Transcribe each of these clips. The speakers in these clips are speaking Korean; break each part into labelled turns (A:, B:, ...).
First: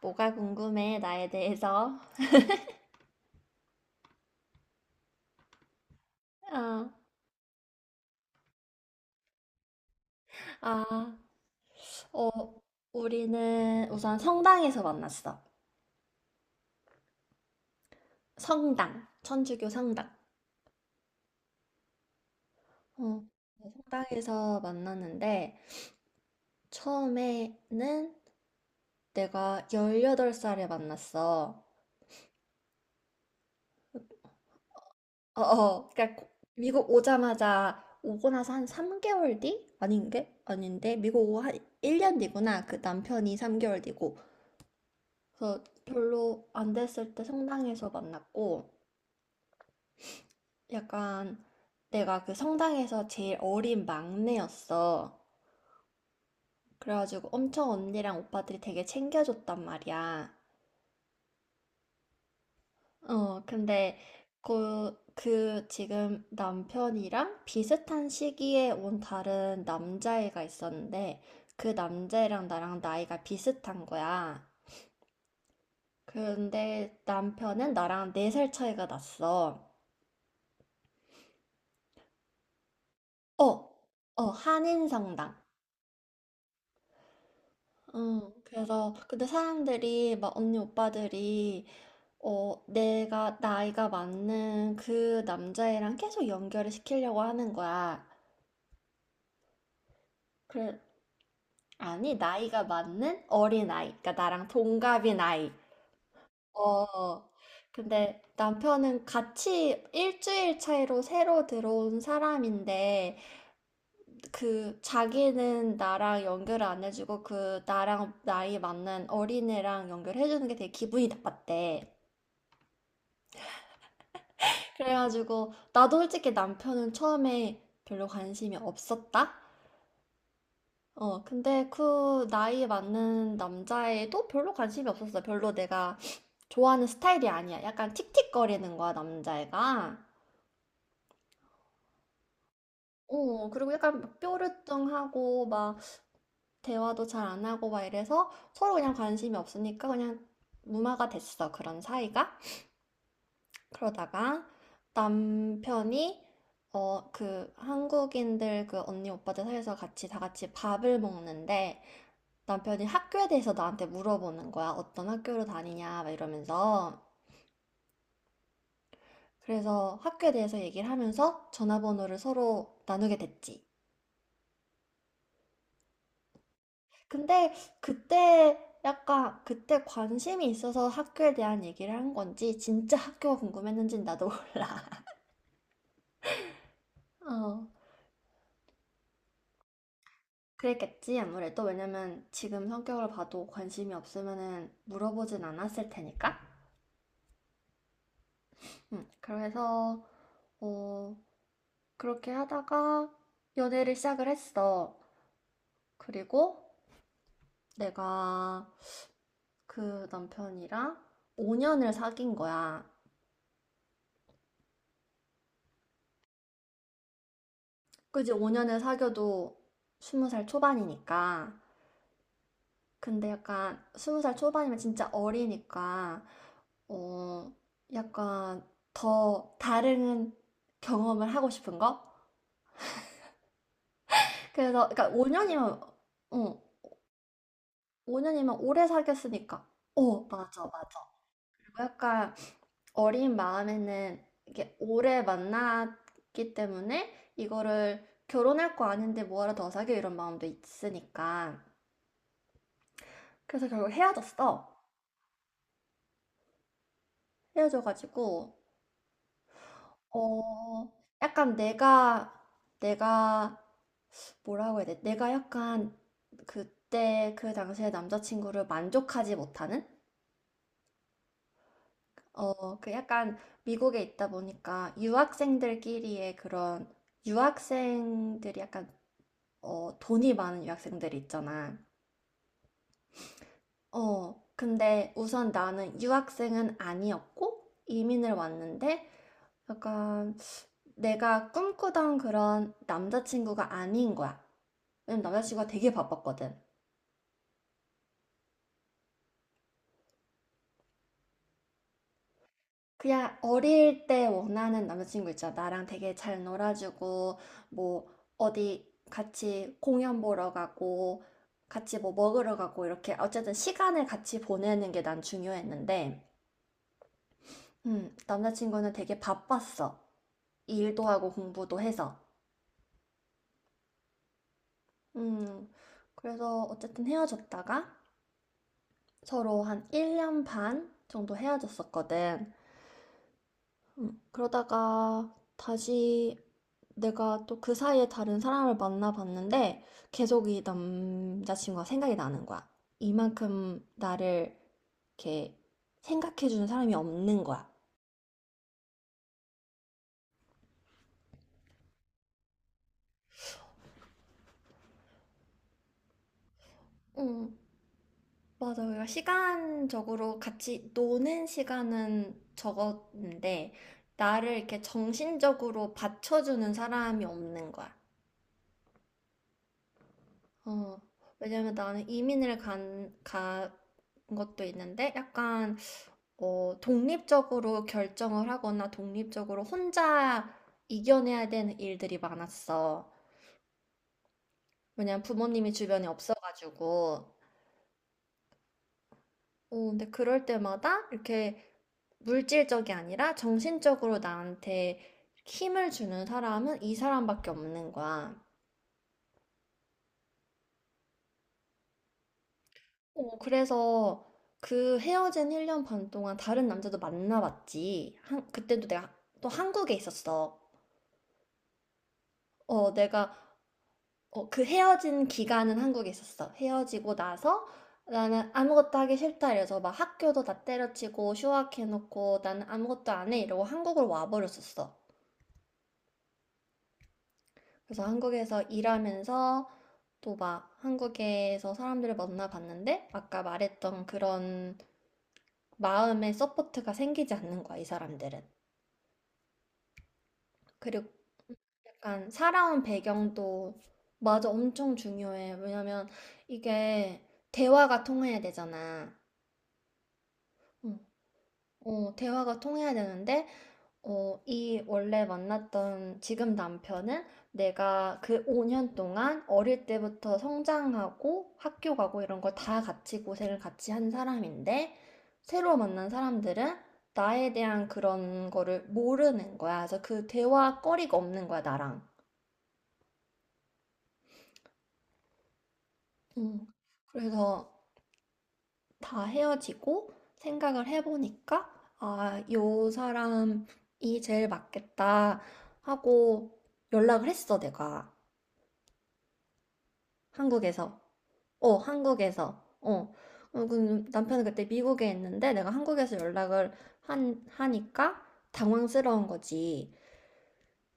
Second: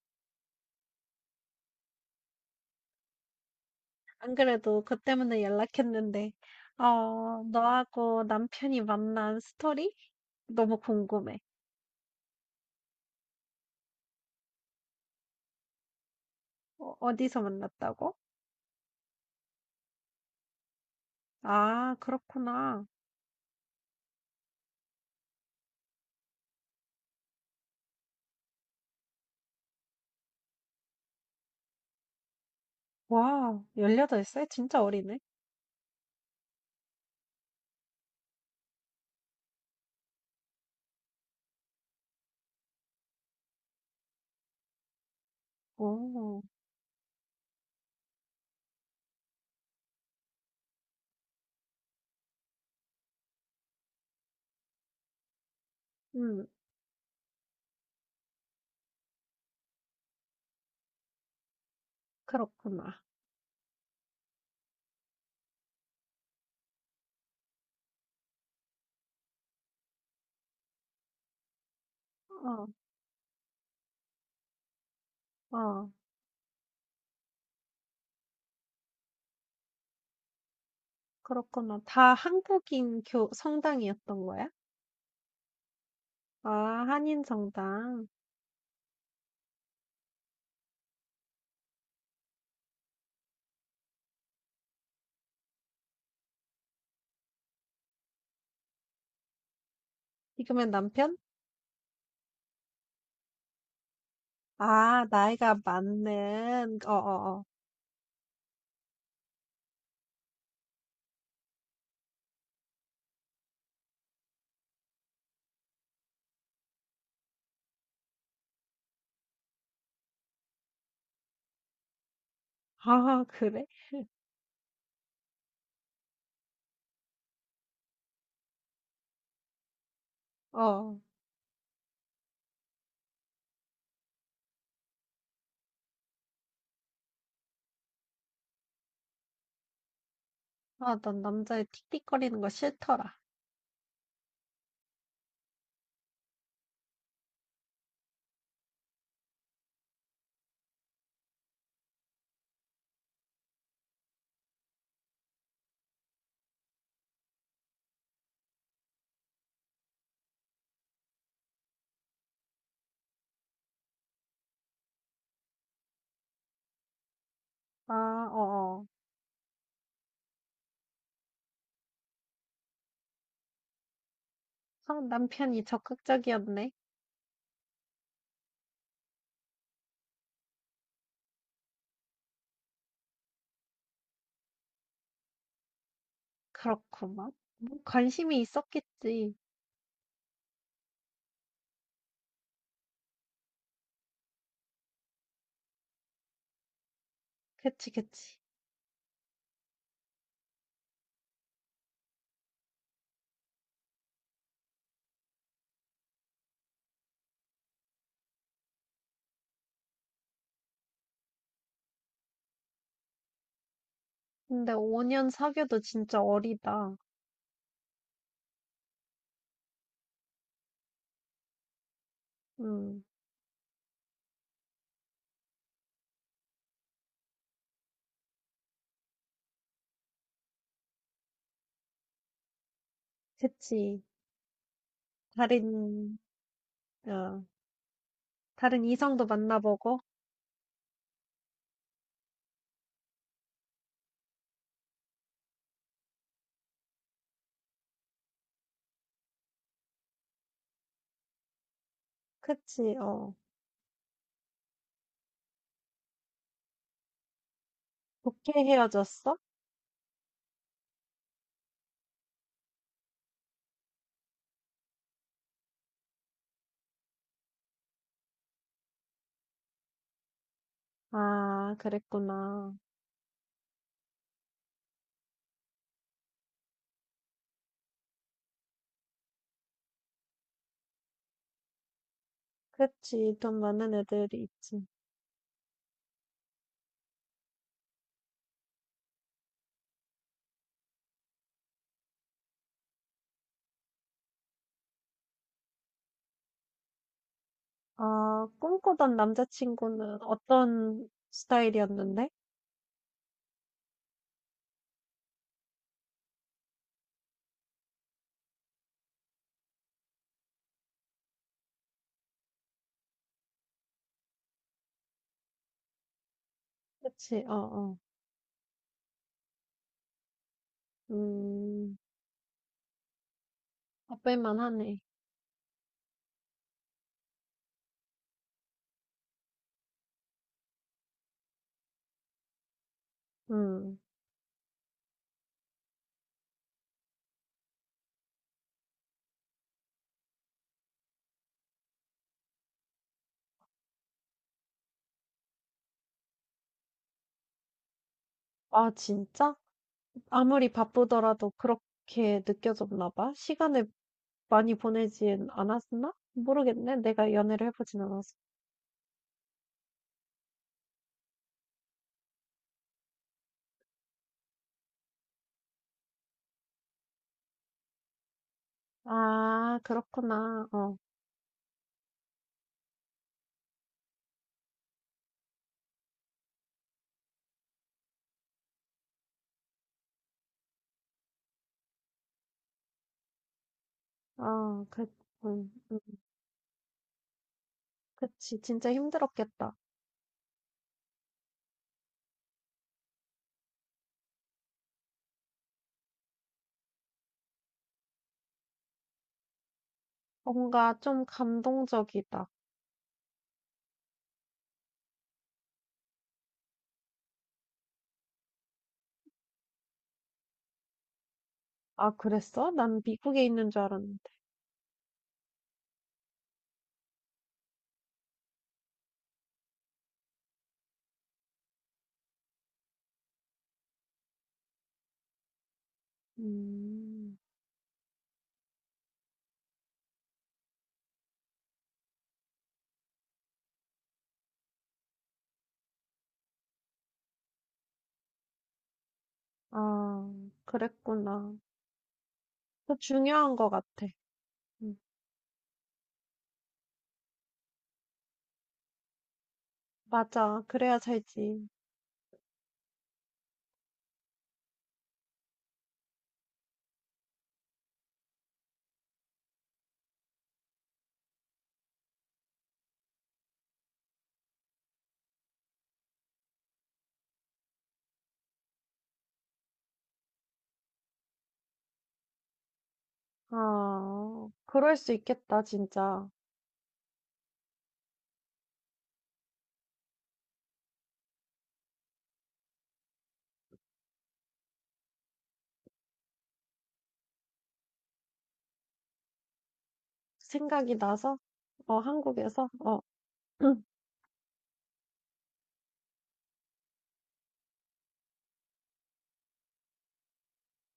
A: 뭐가 궁금해, 나에 대해서?
B: 안 그래도 그 때문에 연락했는데,
A: 아,
B: 너하고 남편이 만난 스토리? 너무
A: 아,
B: 궁금해.
A: 어, 우리는 우선 성당에서 만났어.
B: 어디서 만났다고?
A: 성당, 천주교 성당.
B: 아, 그렇구나.
A: 어, 네, 성당에서 만났는데, 처음에는 내가 18살에 만났어.
B: 와, 18살? 진짜 어리네.
A: 그러니까 미국 오자마자, 오고 나서 한 3개월 뒤? 아닌 게? 아닌데? 미국 오고 한 1년 뒤구나. 그 남편이 3개월 뒤고. 그래서
B: 오.
A: 별로 안 됐을 때 성당에서 만났고, 약간 내가 그 성당에서 제일 어린 막내였어.
B: 음.
A: 그래가지고 엄청 언니랑 오빠들이 되게 챙겨줬단 말이야.
B: 그렇구나.
A: 근데 그 지금 남편이랑 비슷한 시기에 온 다른 남자애가 있었는데 그 남자애랑
B: 어,
A: 나랑 나이가 비슷한 거야.
B: 어,
A: 근데 남편은 나랑 4살 차이가 났어.
B: 그렇구나. 다 한국인 교,
A: 어,
B: 성당이었던 거야?
A: 한인성당.
B: 아, 한인 성당.
A: 응, 그래서, 근데 사람들이, 막, 언니, 오빠들이, 나이가 맞는 그 남자애랑 계속 연결을 시키려고 하는 거야.
B: 지금의
A: 그래,
B: 남편?
A: 아니, 나이가 맞는 어린아이. 그러니까 나랑
B: 아,
A: 동갑인 아이.
B: 나이가 많은,
A: 어,
B: 어어어.
A: 근데 남편은 같이 일주일 차이로 새로 들어온 사람인데, 자기는 나랑 연결을 안 해주고, 나랑 나이 맞는 어린애랑 연결해주는 게 되게 기분이 나빴대.
B: 아, 그래?
A: 그래가지고 나도 솔직히 남편은 처음에 별로 관심이 없었다.
B: 어.
A: 근데 그 나이에 맞는 남자애도 별로 관심이 없었어. 별로 내가 좋아하는 스타일이 아니야. 약간 틱틱거리는 거야, 남자애가.
B: 아, 난 남자의 틱틱거리는 거 싫더라.
A: 어, 그리고 약간 막 뾰루뚱하고 막 대화도 잘 안 하고 막 이래서 서로 그냥 관심이 없으니까 그냥 무마가 됐어. 그런 사이가. 그러다가 남편이 그 한국인들 그 언니 오빠들 사이에서 같이 다 같이 밥을 먹는데 남편이 학교에 대해서 나한테 물어보는 거야. 어떤 학교로 다니냐 막 이러면서.
B: 아, 어어.
A: 그래서 학교에 대해서 얘기를 하면서 전화번호를 서로 나누게 됐지.
B: 아, 남편이 적극적이었네.
A: 근데 그때 약간 그때 관심이 있어서 학교에 대한 얘기를 한 건지 진짜 학교가 궁금했는지 나도 몰라.
B: 그렇구만.
A: 어.
B: 뭐 관심이 있었겠지.
A: 그랬겠지, 아무래도. 왜냐면 지금 성격을 봐도 관심이 없으면은 물어보진 않았을 테니까.
B: 그치, 그치.
A: 그래서, 어, 그렇게 하다가 연애를 시작을 했어. 그리고 내가 그 남편이랑 5년을 사귄 거야.
B: 근데 5년 사귀어도 진짜 어리다.
A: 그지, 5년을 사귀어도 20살 초반이니까.
B: 음.
A: 근데 약간 스무 살 초반이면 진짜 어리니까 어 약간 더 다른 경험을 하고 싶은 거?
B: 그치.
A: 그래서 그러니까 5년이면
B: 다른,
A: 어
B: 어,
A: 5년이면
B: 다른
A: 오래
B: 이성도
A: 사귀었으니까
B: 만나보고.
A: 맞아 맞아. 그리고 약간 어린 마음에는 이게 오래 만났기 때문에 이거를 결혼할 거 아닌데 뭐하러 더 사귀어 이런 마음도 있으니까
B: 그치, 어.
A: 그래서 결국 헤어졌어.
B: 좋게
A: 헤어져가지고
B: 헤어졌어?
A: 어, 약간 내가, 뭐라고 해야 돼? 내가 약간 그 당시에 남자친구를 만족하지 못하는?
B: 아, 그랬구나.
A: 그 약간 미국에 있다 보니까 유학생들끼리의 그런, 유학생들이 약간, 돈이 많은 유학생들이 있잖아.
B: 그치, 돈 많은 애들이 있지.
A: 근데 우선 나는 유학생은 아니었고, 이민을 왔는데, 약간 내가 꿈꾸던 그런 남자친구가 아닌 거야. 왜냐면 남자친구가 되게 바빴거든.
B: 아, 꿈꾸던 남자친구는 어떤 스타일이었는데?
A: 그냥 어릴 때 원하는 남자친구 있잖아. 나랑 되게 잘 놀아주고, 뭐, 어디 같이 공연 보러 가고, 같이 뭐 먹으러 가고, 이렇게. 어쨌든 시간을 같이 보내는 게 난 중요했는데,
B: 그치, 어, 어.
A: 남자친구는 되게 바빴어. 일도 하고 공부도
B: 음,
A: 해서.
B: 바쁠만 하네.
A: 음, 그래서 어쨌든 헤어졌다가 서로 한 1년 반 정도 헤어졌었거든.
B: 음.
A: 그러다가 다시 내가 또 그 사이에 다른 사람을 만나봤는데 계속 이 남자친구가 생각이 나는 거야. 이만큼 나를 이렇게 생각해주는 사람이 없는 거야.
B: 아, 진짜? 아무리 바쁘더라도 그렇게 느껴졌나 봐? 시간을 많이 보내진 않았나? 모르겠네. 내가
A: 음,
B: 연애를 해보진 않았어.
A: 맞아요. 시간적으로 같이 노는 시간은 적었는데, 나를 이렇게 정신적으로 받쳐주는 사람이 없는 거야.
B: 아, 그렇구나.
A: 어, 왜냐면 나는 간 것도 있는데, 약간, 독립적으로 결정을 하거나 독립적으로 혼자 이겨내야 되는 일들이 많았어.
B: 어, 그,
A: 왜냐면 부모님이
B: 음, 음,
A: 주변에 없어가지고.
B: 그치. 진짜 힘들었겠다.
A: 근데 그럴 때마다 이렇게 물질적이 아니라 정신적으로 나한테 힘을 주는 사람은 이 사람밖에 없는 거야.
B: 뭔가 좀 감동적이다.
A: 그래서 그 헤어진 1년 반 동안 다른 남자도 만나봤지. 한, 그때도 내가 또 한국에 있었어.
B: 아, 그랬어?
A: 어,
B: 난
A: 내가
B: 미국에 있는 줄 알았는데.
A: 그 헤어진 기간은 한국에 있었어. 헤어지고 나서 나는 아무것도 하기 싫다 이래서 막 학교도 다 때려치고 휴학해놓고 나는 아무것도 안 해 이러고 한국으로 와버렸었어.
B: 음.
A: 그래서 한국에서 일하면서 또 막 한국에서 사람들을 만나봤는데 아까 말했던 그런 마음의 서포트가 생기지 않는 거야, 이 사람들은.
B: 아,
A: 그리고
B: 그랬구나.
A: 약간 살아온
B: 그 중요한 것
A: 배경도.
B: 같아.
A: 맞아, 엄청
B: 음.
A: 중요해. 왜냐면 이게 대화가 통해야 되잖아.
B: 맞아.
A: 응.
B: 그래야 살지.
A: 대화가 통해야 되는데 이 원래 만났던 지금 남편은 내가 그 5년 동안 어릴 때부터 성장하고 학교 가고 이런 걸 다 같이 고생을 같이 한 사람인데 새로 만난 사람들은 나에 대한 그런 거를 모르는 거야. 그래서 그 대화거리가 없는 거야, 나랑.
B: 아, 그럴 수 있겠다, 진짜.
A: 음, 그래서 다 헤어지고 생각을 해보니까 아, 요 사람이 제일 맞겠다 하고 연락을 했어, 내가.
B: 생각이
A: 한국에서.
B: 나서,
A: 어,
B: 어,
A: 한국에서.
B: 한국에서, 어,
A: 어. 그 남편은 그때 미국에 있는데 내가 한국에서 하니까 당황스러운 거지.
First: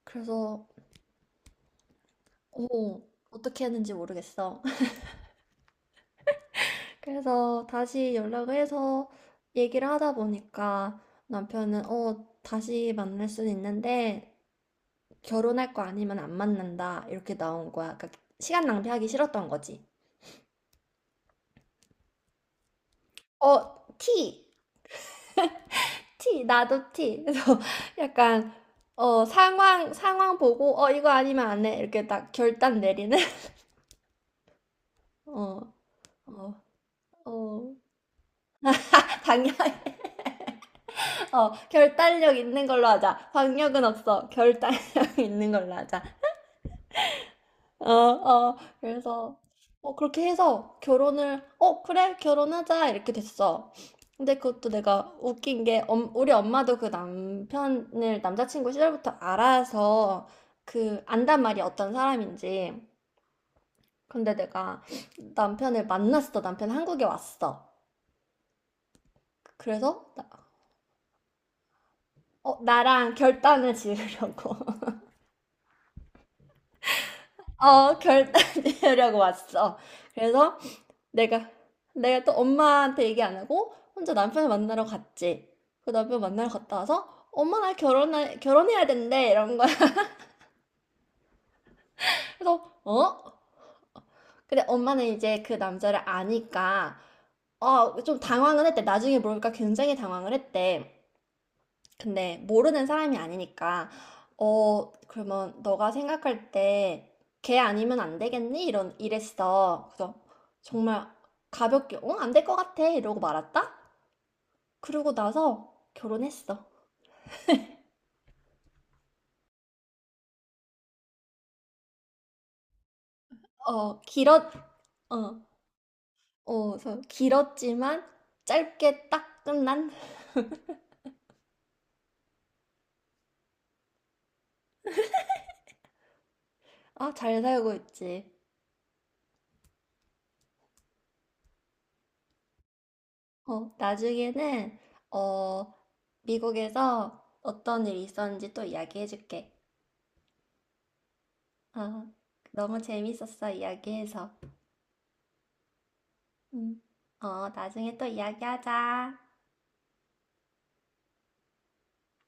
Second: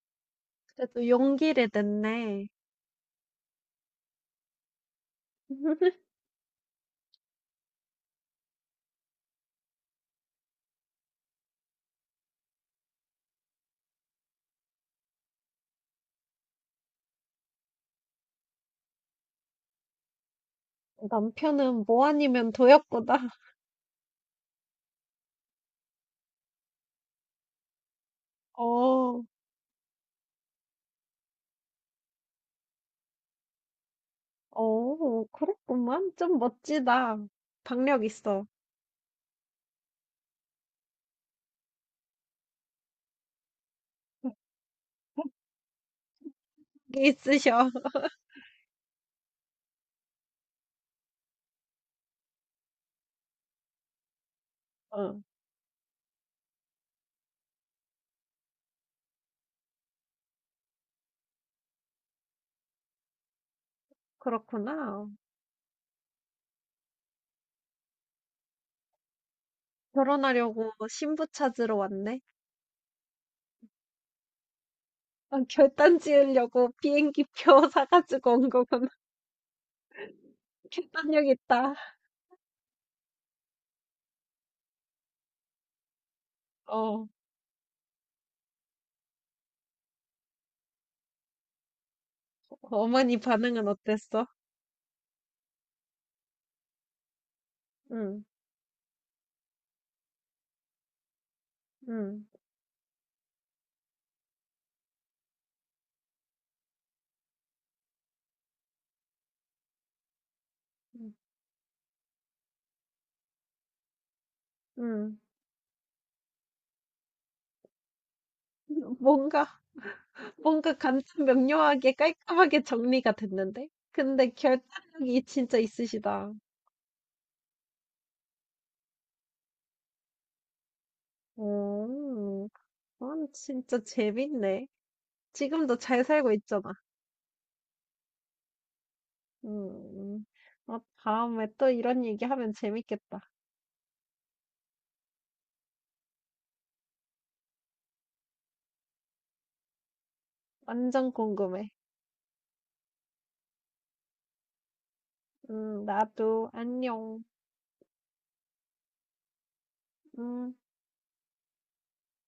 A: 그래서,
B: 그래도 용기를 냈네.
A: 어, 어떻게 했는지 모르겠어. 그래서 다시 연락을 해서 얘기를 하다 보니까 다시 만날 수는 있는데 결혼할 거 아니면 안 만난다. 이렇게 나온 거야. 그러니까 시간 낭비하기 싫었던 거지.
B: 남편은 뭐 아니면 도였구나.
A: 어, T 나도 티. 그래서 약간,
B: 어,
A: 상황 보고, 어, 이거 아니면 안 해. 이렇게 딱 결단 내리는? 어,
B: 그렇구만. 좀
A: 어,
B: 멋지다.
A: 어.
B: 박력 있어.
A: 방향, 어, 결단력 있는 걸로 하자. 방력은 없어. 결단력 있는 걸로 하자.
B: 용기 있으셔.
A: 그래서, 그렇게 해서 그래, 결혼하자, 이렇게 됐어. 근데 그것도 내가
B: 어,
A: 웃긴 게, 우리 엄마도 그 남편을 남자친구 시절부터 알아서 안단 말이 어떤 사람인지. 근데 내가
B: 그렇구나.
A: 남편을 만났어. 남편 한국에 왔어. 그래서,
B: 결혼하려고 신부 찾으러 왔네.
A: 나랑 결단을 지으려고.
B: 아, 결단 지으려고 비행기표
A: 어,
B: 사가지고
A: 결단을
B: 온 거구나.
A: 지으려고 왔어. 그래서,
B: 결단력
A: 내가
B: 있다.
A: 내가 또 엄마한테 얘기 안 하고 혼자 남편을 만나러 갔지. 그 남편 만나러 갔다
B: 어.
A: 와서 엄마 나 결혼할 결혼해야 된대 이런 거야. 그래서
B: 어머니
A: 어?
B: 반응은 어땠어?
A: 근데 엄마는 이제 그 남자를 아니까 좀
B: 응,
A: 당황은 했대. 나중에 물어보니까 굉장히 당황을 했대.
B: 응,
A: 근데 모르는 사람이 아니니까 그러면 너가 생각할 때 걔 아니면 안 되겠니? 이런 이랬어. 그래서 정말
B: 응,
A: 가볍게 안 될 것 같아 이러고 말았다. 그러고
B: 응.
A: 나서 결혼했어.
B: 뭔가, 뭔가 간단 명료하게 깔끔하게 정리가 됐는데?
A: 어,
B: 근데
A: 길었,
B: 결단력이
A: 어,
B: 진짜 있으시다.
A: 어, 저 길었지만 짧게 딱 끝난?
B: 오. 그건 진짜 재밌네. 지금도 잘 살고 있잖아.
A: 아, 잘 살고 있지.
B: 음, 어, 다음에 또 이런 얘기 하면 재밌겠다.
A: 나중에는, 어, 미국에서 어떤 일이 있었는지 또 이야기해줄게.
B: 완전 궁금해.
A: 어, 너무 재밌었어, 이야기해서.
B: 나도
A: 음,
B: 안녕.
A: 나중에 또 이야기하자.
B: 음.